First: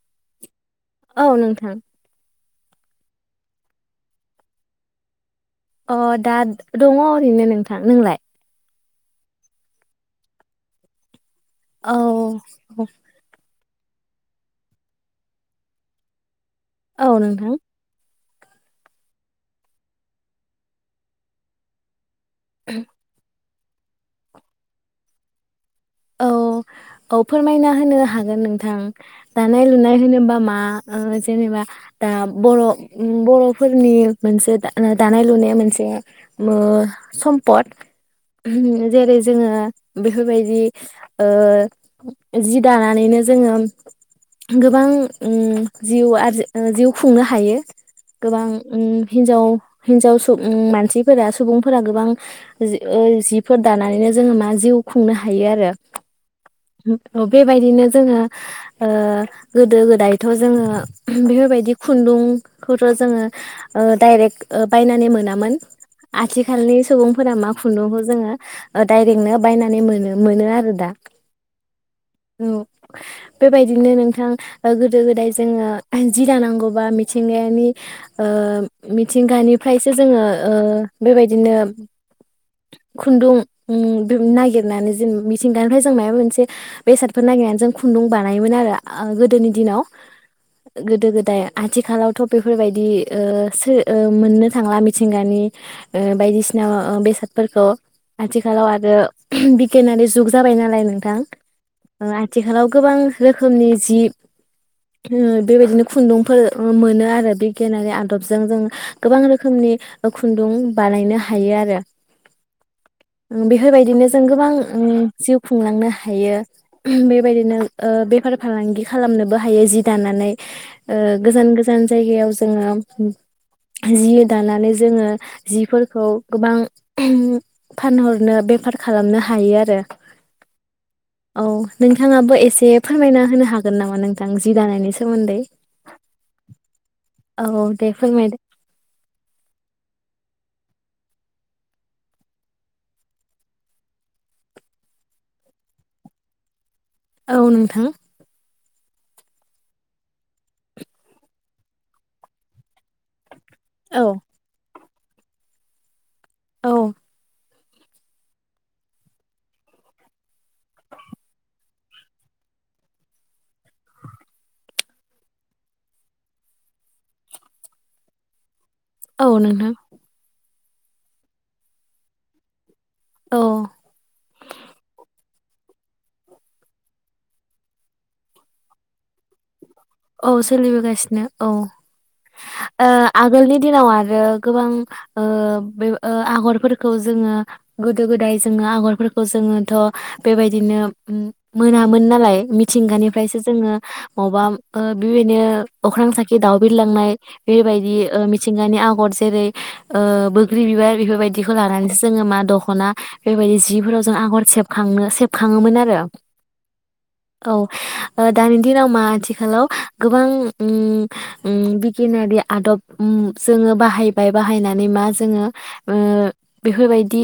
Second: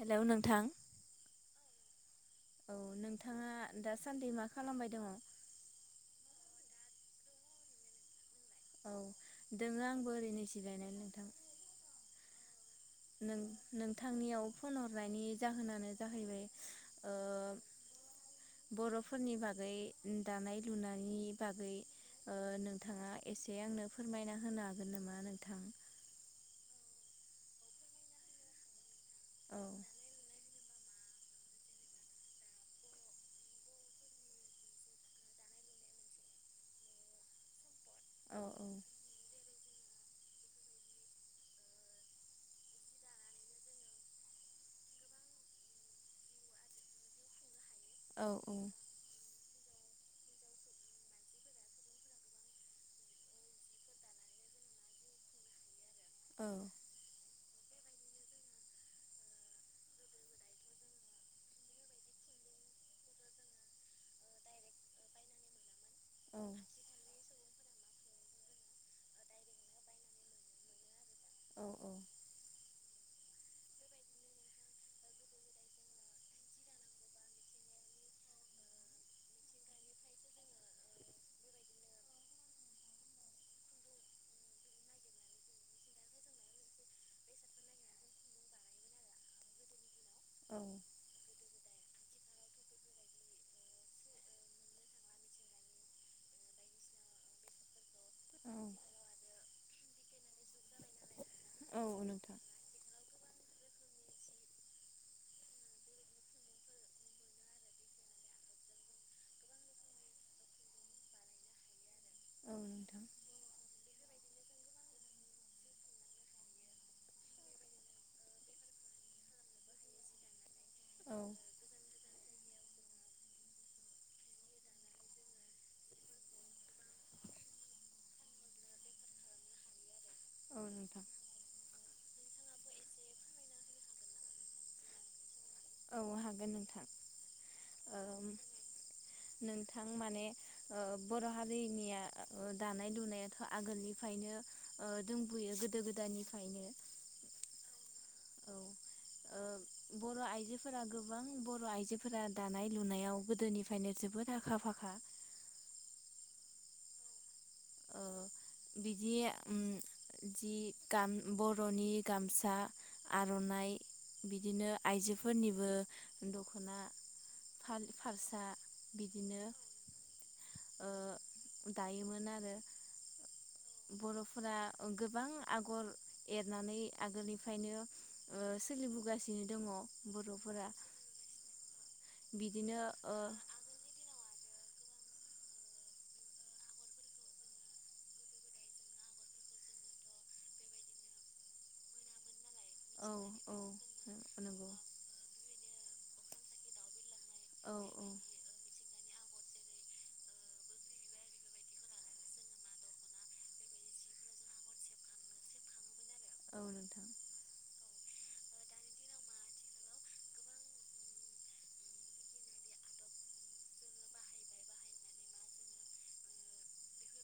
Hello नोंथां। औ नोंथां। औ नोंथाङा दासान्दि मा खालामबाय दङ? अ दा दङ ओरैनो नोंथां, नोंलाय? औ दोङो आंबो ओरैनो जिरायनानै नोंथां। औ नों-नोंथांनियाव फन हरनायनि जाहोनानो जाहैबाय औ ओ नोंथां। बरफोरनि बागै दानाय लुनायनि बागै, ओ नोंथाङा [unintelligible] एसे आंनो फोरमायना होनो हागोन नामा? नोंथां। औ औ फोरमायना होनो हागोन नोंथां। औ दानाय लुनाय होनोबा मा ओ जेनेबा दा बर ओम बरफोरनि मोनसे दानाय लुनाय मोनसे सम्पद। औ औ [unintelligible] जेरै जोङो बेफोर बायदि ओ जि दानानैनो जोङो गोबां उ जिउ आरजि जिउ खुंनो हायो। औ गोबां उ हिन्जाव हिनजाव सुब उम मानसिफोरा सुबुंफोरा गोबां जि जिफोर दानानैनो जोङो मा जिउ खुंनो हायो आरो। औ [unintelligible] [inaudible] औ। बे बायदिनो जोङो ओ गोदो गोदायथ जोङो बेफोर बायदि खुन्दुंखौथ जोङो ओ दडाइरेक ओ औ आरो दा औ बे बायदिनो नोंथां गोदो गोदाय जोङो जि दानांगौबा मिथिंगानि ओ मिथिंगानिफ्रायसो जोङो ओ बे बायदिनो खुन्दुं नागिरनानै जों मिथिंगानिफ्राय जों माबा मोनसे बेसादफोर नागिरनानै जों खुन्दुं बानायोमोन आरो गोदोनि दिनाव औ गोदो गोदाय आथिखालावथ बेफोर बायदि मोननो थांला मिथिंगानि बायदिसिना बेसादफोरखौ आथिखालाव आरो बिगियानारि जुग जाबाय नालाय नोंथां औ ओ नोंथां आथिखालाव गोबां रोखोम रोखोमनि जि बे बायदिनो खुन्दुंफोर मोनो आरो बिगियानारि आदबजों जों गोबां रोखोमनि खुन्दुं बानायनो हायो आरो। औ नोंथां बेफोर बायदिनो। जों गोबां ओम जिउ खुंलांनो हायो बे बायदिनो ओ बेफार फालांगि खालामनोबो हायो जि दानानै ओ औ गोजान गोजान जायगायाव जोङो जि दानानै जोङो जिफोरखौ गोबां फानहरनो बेफार खालामनो हायो आरो। औ नोंथां औ नोंथाङा बो एसे फोरमायना होनो हागोन नामा नोंथां जि दानायनि सोमोन्दै? औ हागोन औ दे ओम फोरमायदो नोंथां माने ओ बर' हारिनिया दानाय लुनायाथ' आगोलनिफ्रायनो ओ दंबोयो गोदो गोदायनिफायनो। औ नोंथां। ओ बर' आइजोफोरा गोबां बर' आइजोफोरा दानाय लुनायाव गोदोनिफायनो औ जोबोद आखा फाखा औ ओ बिदि उम जि गाम बर बर'नि गामसा आर'नाइ बिदिनो आइजोफोरनिबो दखना फालि फारसा औ बिदिनो नोंथां ओ दायोमोन आरो। औ बर'फोरा गोबां आगर एरनानै आगोलनिफायनो ओ सोलिबोगासिनो दङ। औ बर'फोरा सोलिबोगासिनो औ। ओ आगोलनि दिनाव आरो गोबां ओ ओ आगरफोरखौ जोङो गोदो गोदाय जोङो आगरफोरखौ जोङोथ' बेबायदिनो मोनामोन नालाय। औ मिथिंगानिफायसो औ जोङो मबा नंगौ बेबायदिनो अख्रां साखि दाउ बिलांनाय औ बेबायदि ओ मिथिंगानि आगर जेरै ओ बोग्रि बिबार बेफोरबायदिखौ लानानैसो जोङो मा दखना बेबायदि जिफोराव जों आगर सेबखांनो सेबखाङोमोन आरो। औ ओ दानि दिनाव मा आथिखालाव गोबां ओम ओम बिगियानारि आदब ओ जोङो बाहायबाय बाहायनानै मा जोङो ओ बेफोरबायदि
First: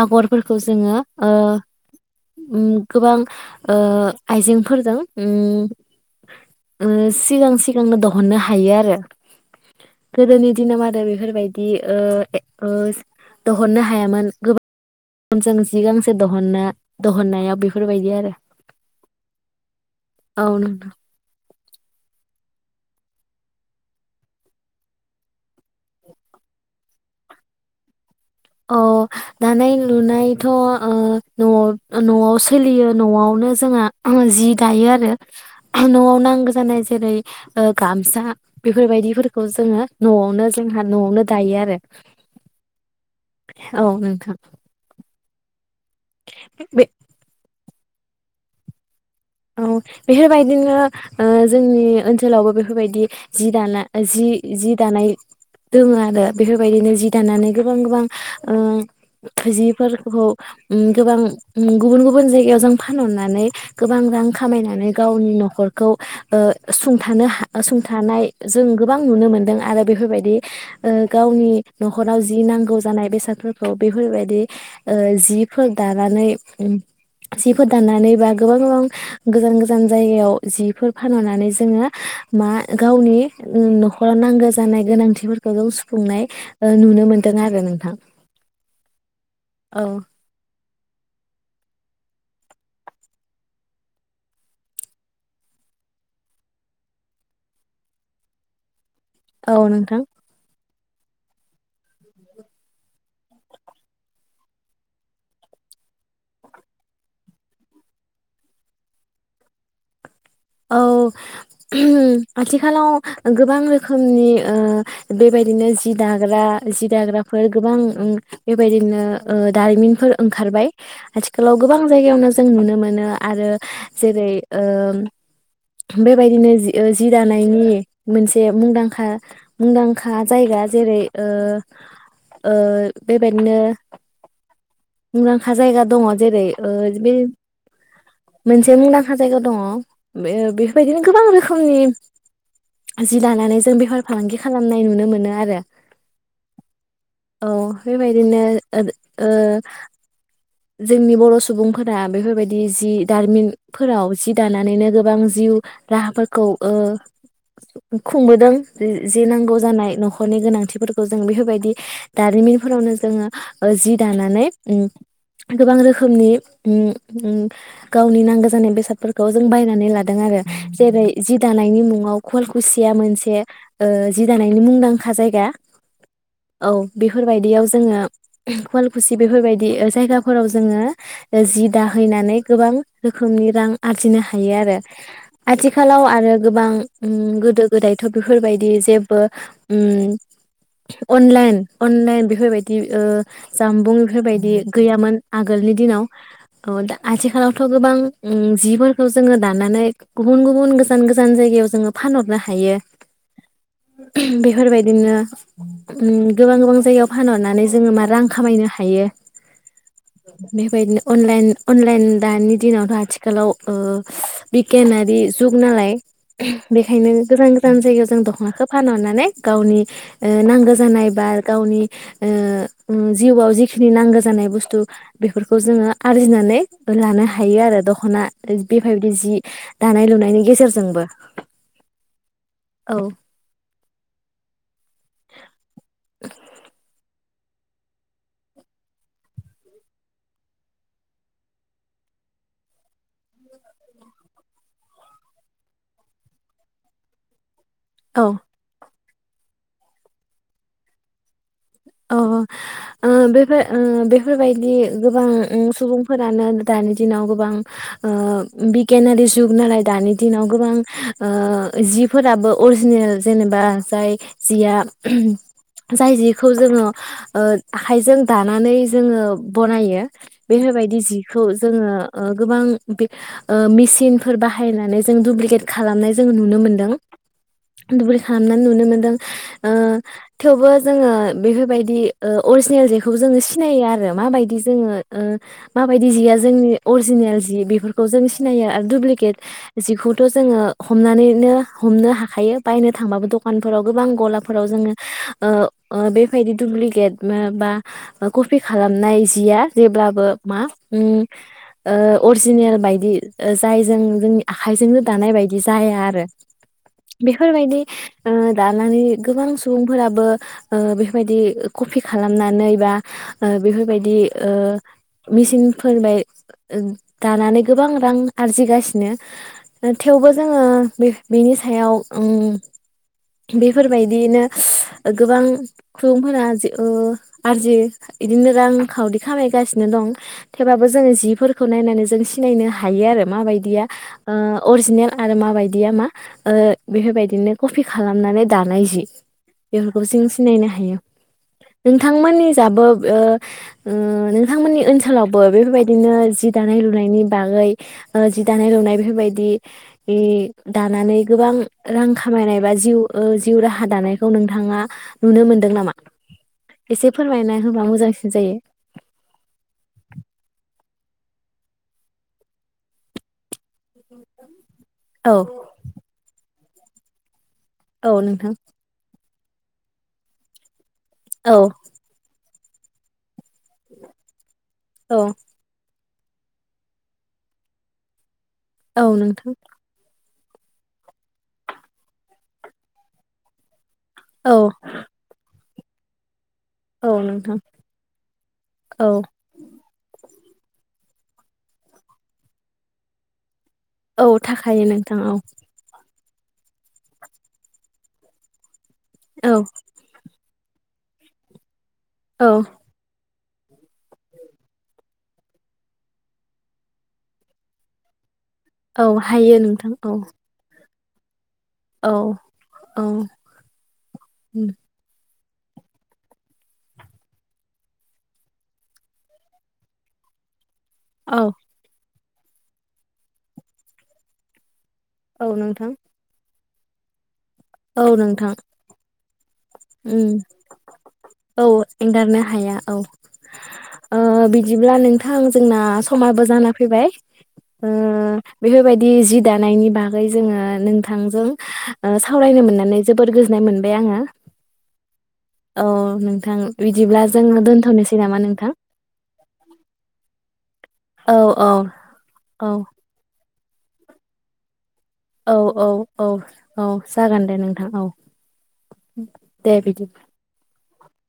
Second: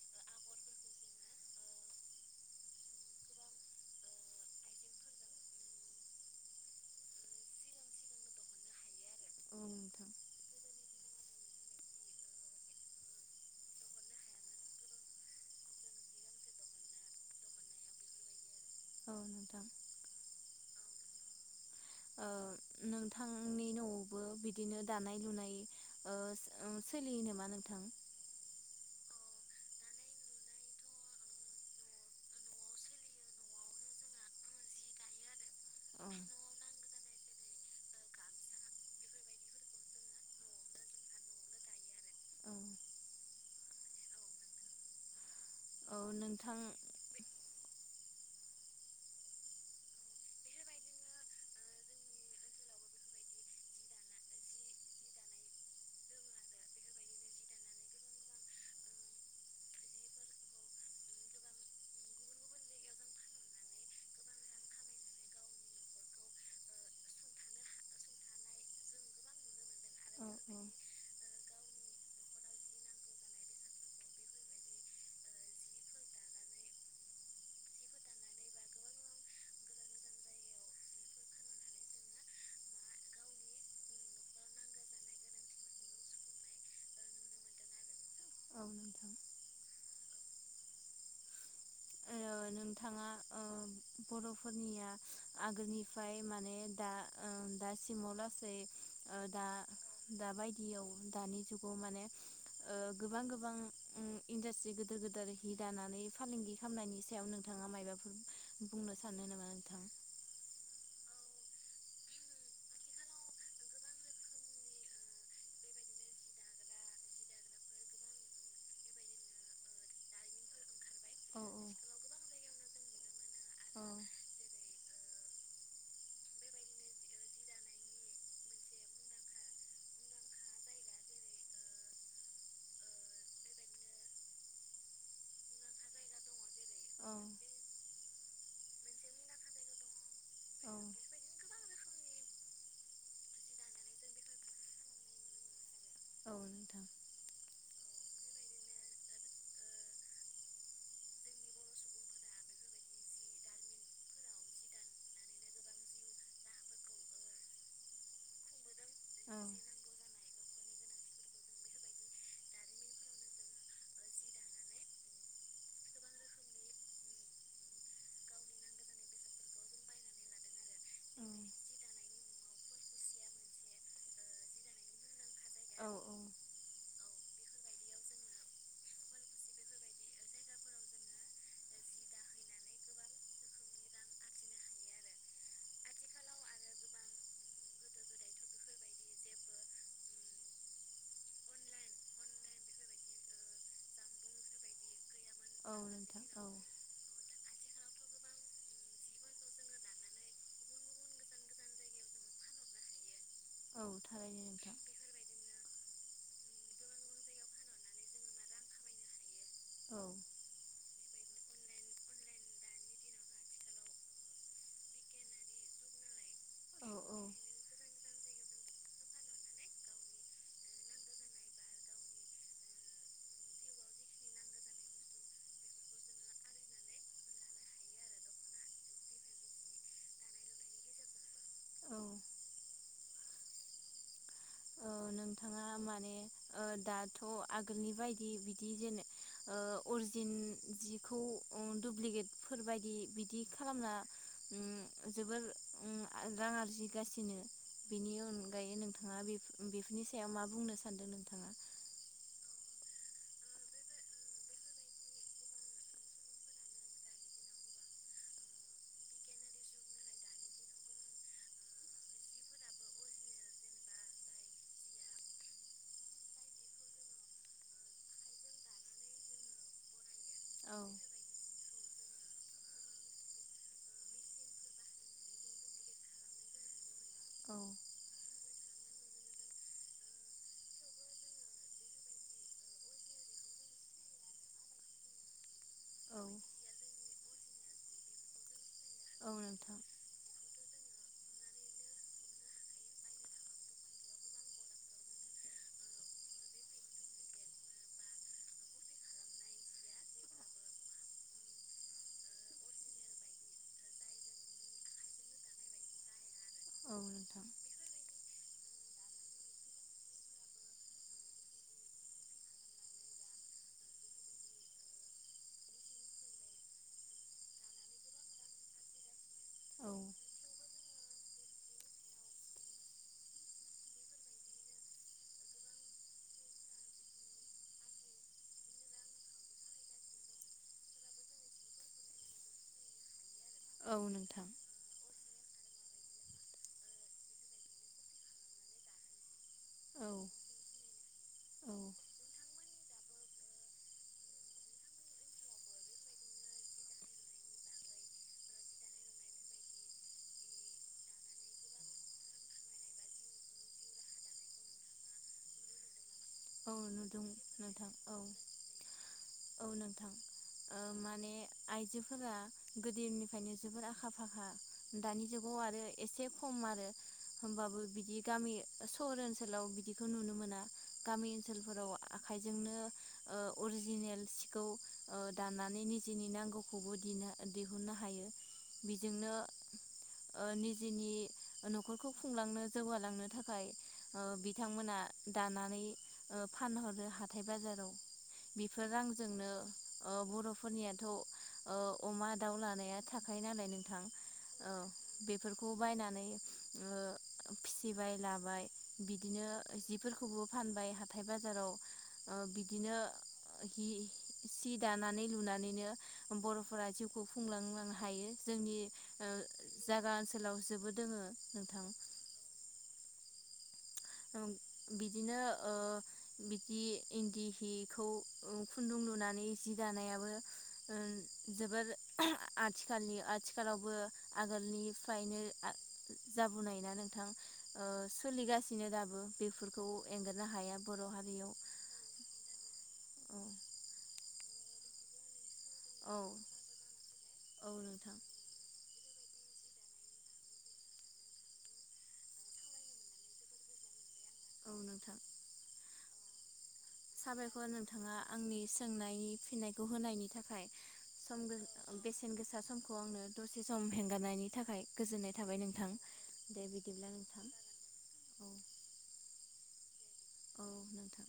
आगरफोरखौ जोङो ओ गोबां ओ आइजेंफोरजों ओम ओम सिगां सिगांनो दहननो हायो आरो औ नोंथां गोदोनि दिनाव आरो बेफोरबायदि ओ ओ दहननो हायामोन गोबां जि गांसे दहननो दहननायाव बेफोरबायदि आरो। औ नोंथां। औ नोंथां। ओ नोंथांनि न'आवबो बिदिनो दानाय लुनाय ओ सोलियो नामा नोंथां? औ दानाय लुनायथ' ओ न'आव-न'आव सोलियो न'आवनो जोंहा जि दायो आरो औ न'आव नांगौ जानाय जेरै गामसा बेफोरबायदिफोरखौ जोङो न'आवनो जोंहा न'आवनो दायो आरो। औ औ नोंथां। औ नोंथां बे औ बेफोरबायदिनो जोंनि ओनसोलावबो बेफोरबायदि जि दाना जि-जि दानाय दङ आरो बेफोरबायदिनो जि दानानै गोबां गोबां ओ जिफोरखौ गोबां गुबुन गुबुन जायगायाव जों फानहरनानै गोबां रां खामायनानै गावनि न'खरखौ ओ सुंथानो हा सुंथानाय जों गोबां नुनो मोनदों आरो औ बेफोरबायदि ओ गावनि न'खराव जि नांगौ जानाय बेसादफोरखौ बेफोरबायदि ओ जिफोर दानानै जिफोर दानानै बा गोबां गोबां गोजान गोजान जायगायाव जिफोर फानहरनानै जोङो मा गावनि न'खराव नांगौ जानाय गोनांथिफोरखौ जों सुफुंनाय नुनो मोनदों आरो नोंथां। औ [unintelligible] [unintelligible] ओ नोंथाङा ओ बर'फोरनिया आगोलनिफ्राय माने दा ओ दासिमाव लासै औ नोंथां। दायाव जुगाव माने गोबां गोबां इन्डासट्रि गोदोर गोदेर हि दानानै फालांगि खालामनायनि सायाव नोंथां नोंथाङा मायबाफोर बुंनो सानो नामा नोंथां औ आथिखालाव गोबां रोखोमनि ओ बेबायदिनो जि दाग्रा जि दाग्राफोर गोबां बेबायदिनो दारिमिनफोर ओंखारबाय औ आथिखालाव गोबां जायगायावनो जों नुनो मोनो आरो जेरै ओ बेबायदिनो जि जि दानायनि मोनसे मुंदांखा मुंदांखा जायगा जेरै ओ ओ बेबायदिनो मुंदांखा जायगा दङ जेरै ओ बे औ मोनसे मुंदांखा जायगा दङ औ बेफोरबायदिनो गोबां रोखोमनि जि दानानै जों बेफार फालांगि खालामनाय नुनो मोनो आरो। औ नोंथां। औ बेबायदिनो जोंनि बर' सुबुंफोरा बेफोरबायदि जि दारिमिनफोराव जि दानानैनो गोबां जिउ राहाफोरखौ ओ खुंबोदों। जे औ नांगौ जानाय नख नखरनि गोनांथिफोरखौ जों बेफोरबायदि दारिमिनफोरावनो जोङो जि दानानै उम गोबां रोखोमनि उम उम गावनि नांगौ जानाय बेसादफोरखौ जों बायनानै लादों आरो। जेरै जि दानायनि मुङाव खुवालकुसिया मोनसे ओ जि दानायनि मुंदांखा जाय गा औ औ। बेफोरबायदियाव जोङो खुवालखुसि बेफोरबायदि जायगाफोराव जोङो ओ जि दाहैनानै गोबां रोखोमनि रां आरजिनो हायो आरो आथिखालाव आरो गोबां उम गोदो गोदायथ बेफोरबायदि जेबो उम अनलाइन अनलाइन बेफोरबायदि ओ जामबुं बेफोरबायदि गैयामोन। आगोलनि औ दिनाव नोंथां औ दा आथिखालाव थ गोबां उम जिफोरखौ जोङो दानानै गुबुन गुबुन गोजान गोजान जायगायाव जोङो फानहरनो हायो। औ थारैनो नोंथां बेफोरबायदिनो उम गोबां गोबां जायगायाव फानहरनानै जोङो मा रां खामाय नो हायो औ बेबायदिनो अनलाइन अनलाइन दानि दिनावथ आथिखालाव ओ बिगियानारि जुग नालाय बेखायनो औ गोजान गोजान जायगायाव जों दखनाखौ फानहरनानै गावनि ओ नांगो जानाय बा गावनि ओ ओ जिउआव जिखिनि नांगो जानाय बुस्थु बेफोरखौ जोङो आरजिनानै लानो हायो आरो दखना बेफोरबायदि जि दानाय लुनायनि गेजेरजोंबो। औ औ औ। नोंथाङा माने ओ दाथ आगोलनि बायदि बिदि जेन ओ अरजिन जिखौ दुुब्लिकेटफोरबायदि बिदि खालामना उम जोबोर उम रां आरजिगासिनो बेनि औ अनगायै नों थांआ बि बेफोरनि सायाव मा बुंनो सानदों नोंथाङा। औ औ ओ बेफोर ओ बेफोरबायदि गोबां उम सुबुंफोरानो दानि दिनाव गोबां ओ बिगियानारि जुग नालाय दानि दिनाव गोबां ओ जिफोराबो अरिजिनेल जेनेबा जाय जिया जाय जि खौ जोङो ओ आखाइजों दानानै जोङो बनायो औ बेफोरबायदि जिखौ जोङो ओ गोबां बे ओ मेसिनफोर बाहायनानै जों दुुब्लिकेट खालामनाय जों नुनो मोनदों। औ दुप्लिकेट खालामनाय नुनो मोनदों ओ थेवबो जोङो बेफोरबायदि ओ अरजिनेल जेखौ जोङो सिनायो आरो माबायदि जोङो ओ माबायदि औ जिया जोंनि अरजिनेल जि बेफोरखौ जों सिनायो आ औ दुुब्लिकेट नोंथां जिखौथ जोङो हमनानैनो हमनो हाखायो बायनो थांबाबो दखानफोराव गोबां गलाफोराव जोङो ओ ओ बेबायदि दुुब्लिकेट बा कपि खालामनाय जिया जेब्लाबो मा उम ओ अरजिनेल बायदि जायजों जोंनि आखाइजोंनो दानाय बायदि जाया आरो। औ नोंथां बिफोर बायदि ओ दानानै गोबां सुबुंफोराबो ओ बेफोरबायदि कपि खालामनानै बा ओ बेफोरबायदि ओ मेसिनफोरबाय दानानै गोबां रां आरजिगासिनो। औ थेवबो जोङो बे-बेनि सायाव उम बेफोरबायदियैनो गोबां खुलुंफोरा ओ आरजियो इदिनो रांखावरि खामायगासिनो दं थेबाबो जोङो जिफोरखौ नायनानै जों सिनायनो हायोआरो माबायदिया औ नोंथां ओ अरजिनेल आरो माबायदिया मा ओ बेफोरबायदिनो कफि खालामनानै दानाय जि बेफोरखौ औ जों स सिनायनो हायो। औ नोंथांमोननि जाबो ओ ओ नोंथांमोननि ओनसोलावबो बेफोरबायदिनो जि दानाय लुनायनि बागै ओ जि दानाय लुनाय बेफोरबायदि दानानै गोबां रां खामायनाय बा जिउ ओ जिउ राहा दानायखौ नोंथाङा नुनो मोनदों नामा? औ एसे नुदों फोरमायना होबा नोंथां। औ मोजांसिन जायो औ नोंथां ओ मा ने आइजोफोरा गोदोनिफ्रायनो जोबोर आखा फाखा दानि औ जुगाव आरो एसे खम आरो होमबाबो बिदि औ नोंथां गामि सहर ओन ओनसोलाव बिदिखौ नुनो मोना। गामि औ ओनसोलफोराव आखाइ जोंनो ओ अरजिनेल सि खौ औ ओ दानानै नि दिनि नांगौखौबो दिना दिहुननो हायो औ बेजोंनो नोंथां ओ निजिनि नखरखौ खुंलांनो जौगालांनो थाखाय ओ औ बिथांमोना दानानै ओब फानहरो औ हाथाय नोंथां बाजाराव बेफोर औ रांजोंनो ओ बर'फो फोरनियाथ ओ अमा दाउ लानाया थाखायो नालाय नों औ थाखायो नोंथां औ बायनानै ओ फिसिबाय लाबाय बिदिनो औ जिफोरखौबो फानबाय हाथाय बाजाराव ओ औ बिदिनो ओ हि सि दानानै लुनानैनो बर 'फोरा जिउखौ खुंलांनो हायो जोंनि औ ओ हायो नोंथां जागा औ ओन्सोलाव जोबोद दोङो नोंथा औ औ ओं उम बिदिनो ओ बिदि इन्दि हिखौ ओं खुन्दुं लुनानै जि दानायाबो औ ओ जोबोर आथिखालनि-आथिखालावबो आगोलनि। बायनो औ आ नोंथां जाब बुनाय ना नोंथां। ओ औ नोंथां सोलिगास बेफोरखौ उम एंगारनो हाया बर हारियाव। औ एंगारनो हाया औ औ ओ बिदिब्ला नोंथां। जोंना औ समाबो जाना फैबाय औ ओ नोंथां बेफोर बाय दि जि दानायनि बागै जोङो नोंथांजों ओ सावरायनो मोननानै जोबोद गोजोननाय मोनबाय आङो‌। औ नोंथां। औ नोंथां। बिदिब्ला जोङो साबायखर नोंथाङा दोनथ'नोसै नामा आंनि नोंथां? सोंनायनि फिननायखौ होनायनि थाखाय। औ सम औ [unintelligible] बेसेन गोसा औ समखौ आंनो। दसे सम हेंगारनायनि थाखाय। गोजोननाय औ थाबाय औ नोंथां औ दे औ बिदिब्ला जागोन दे नोंथां औ दे बिदि नोंथां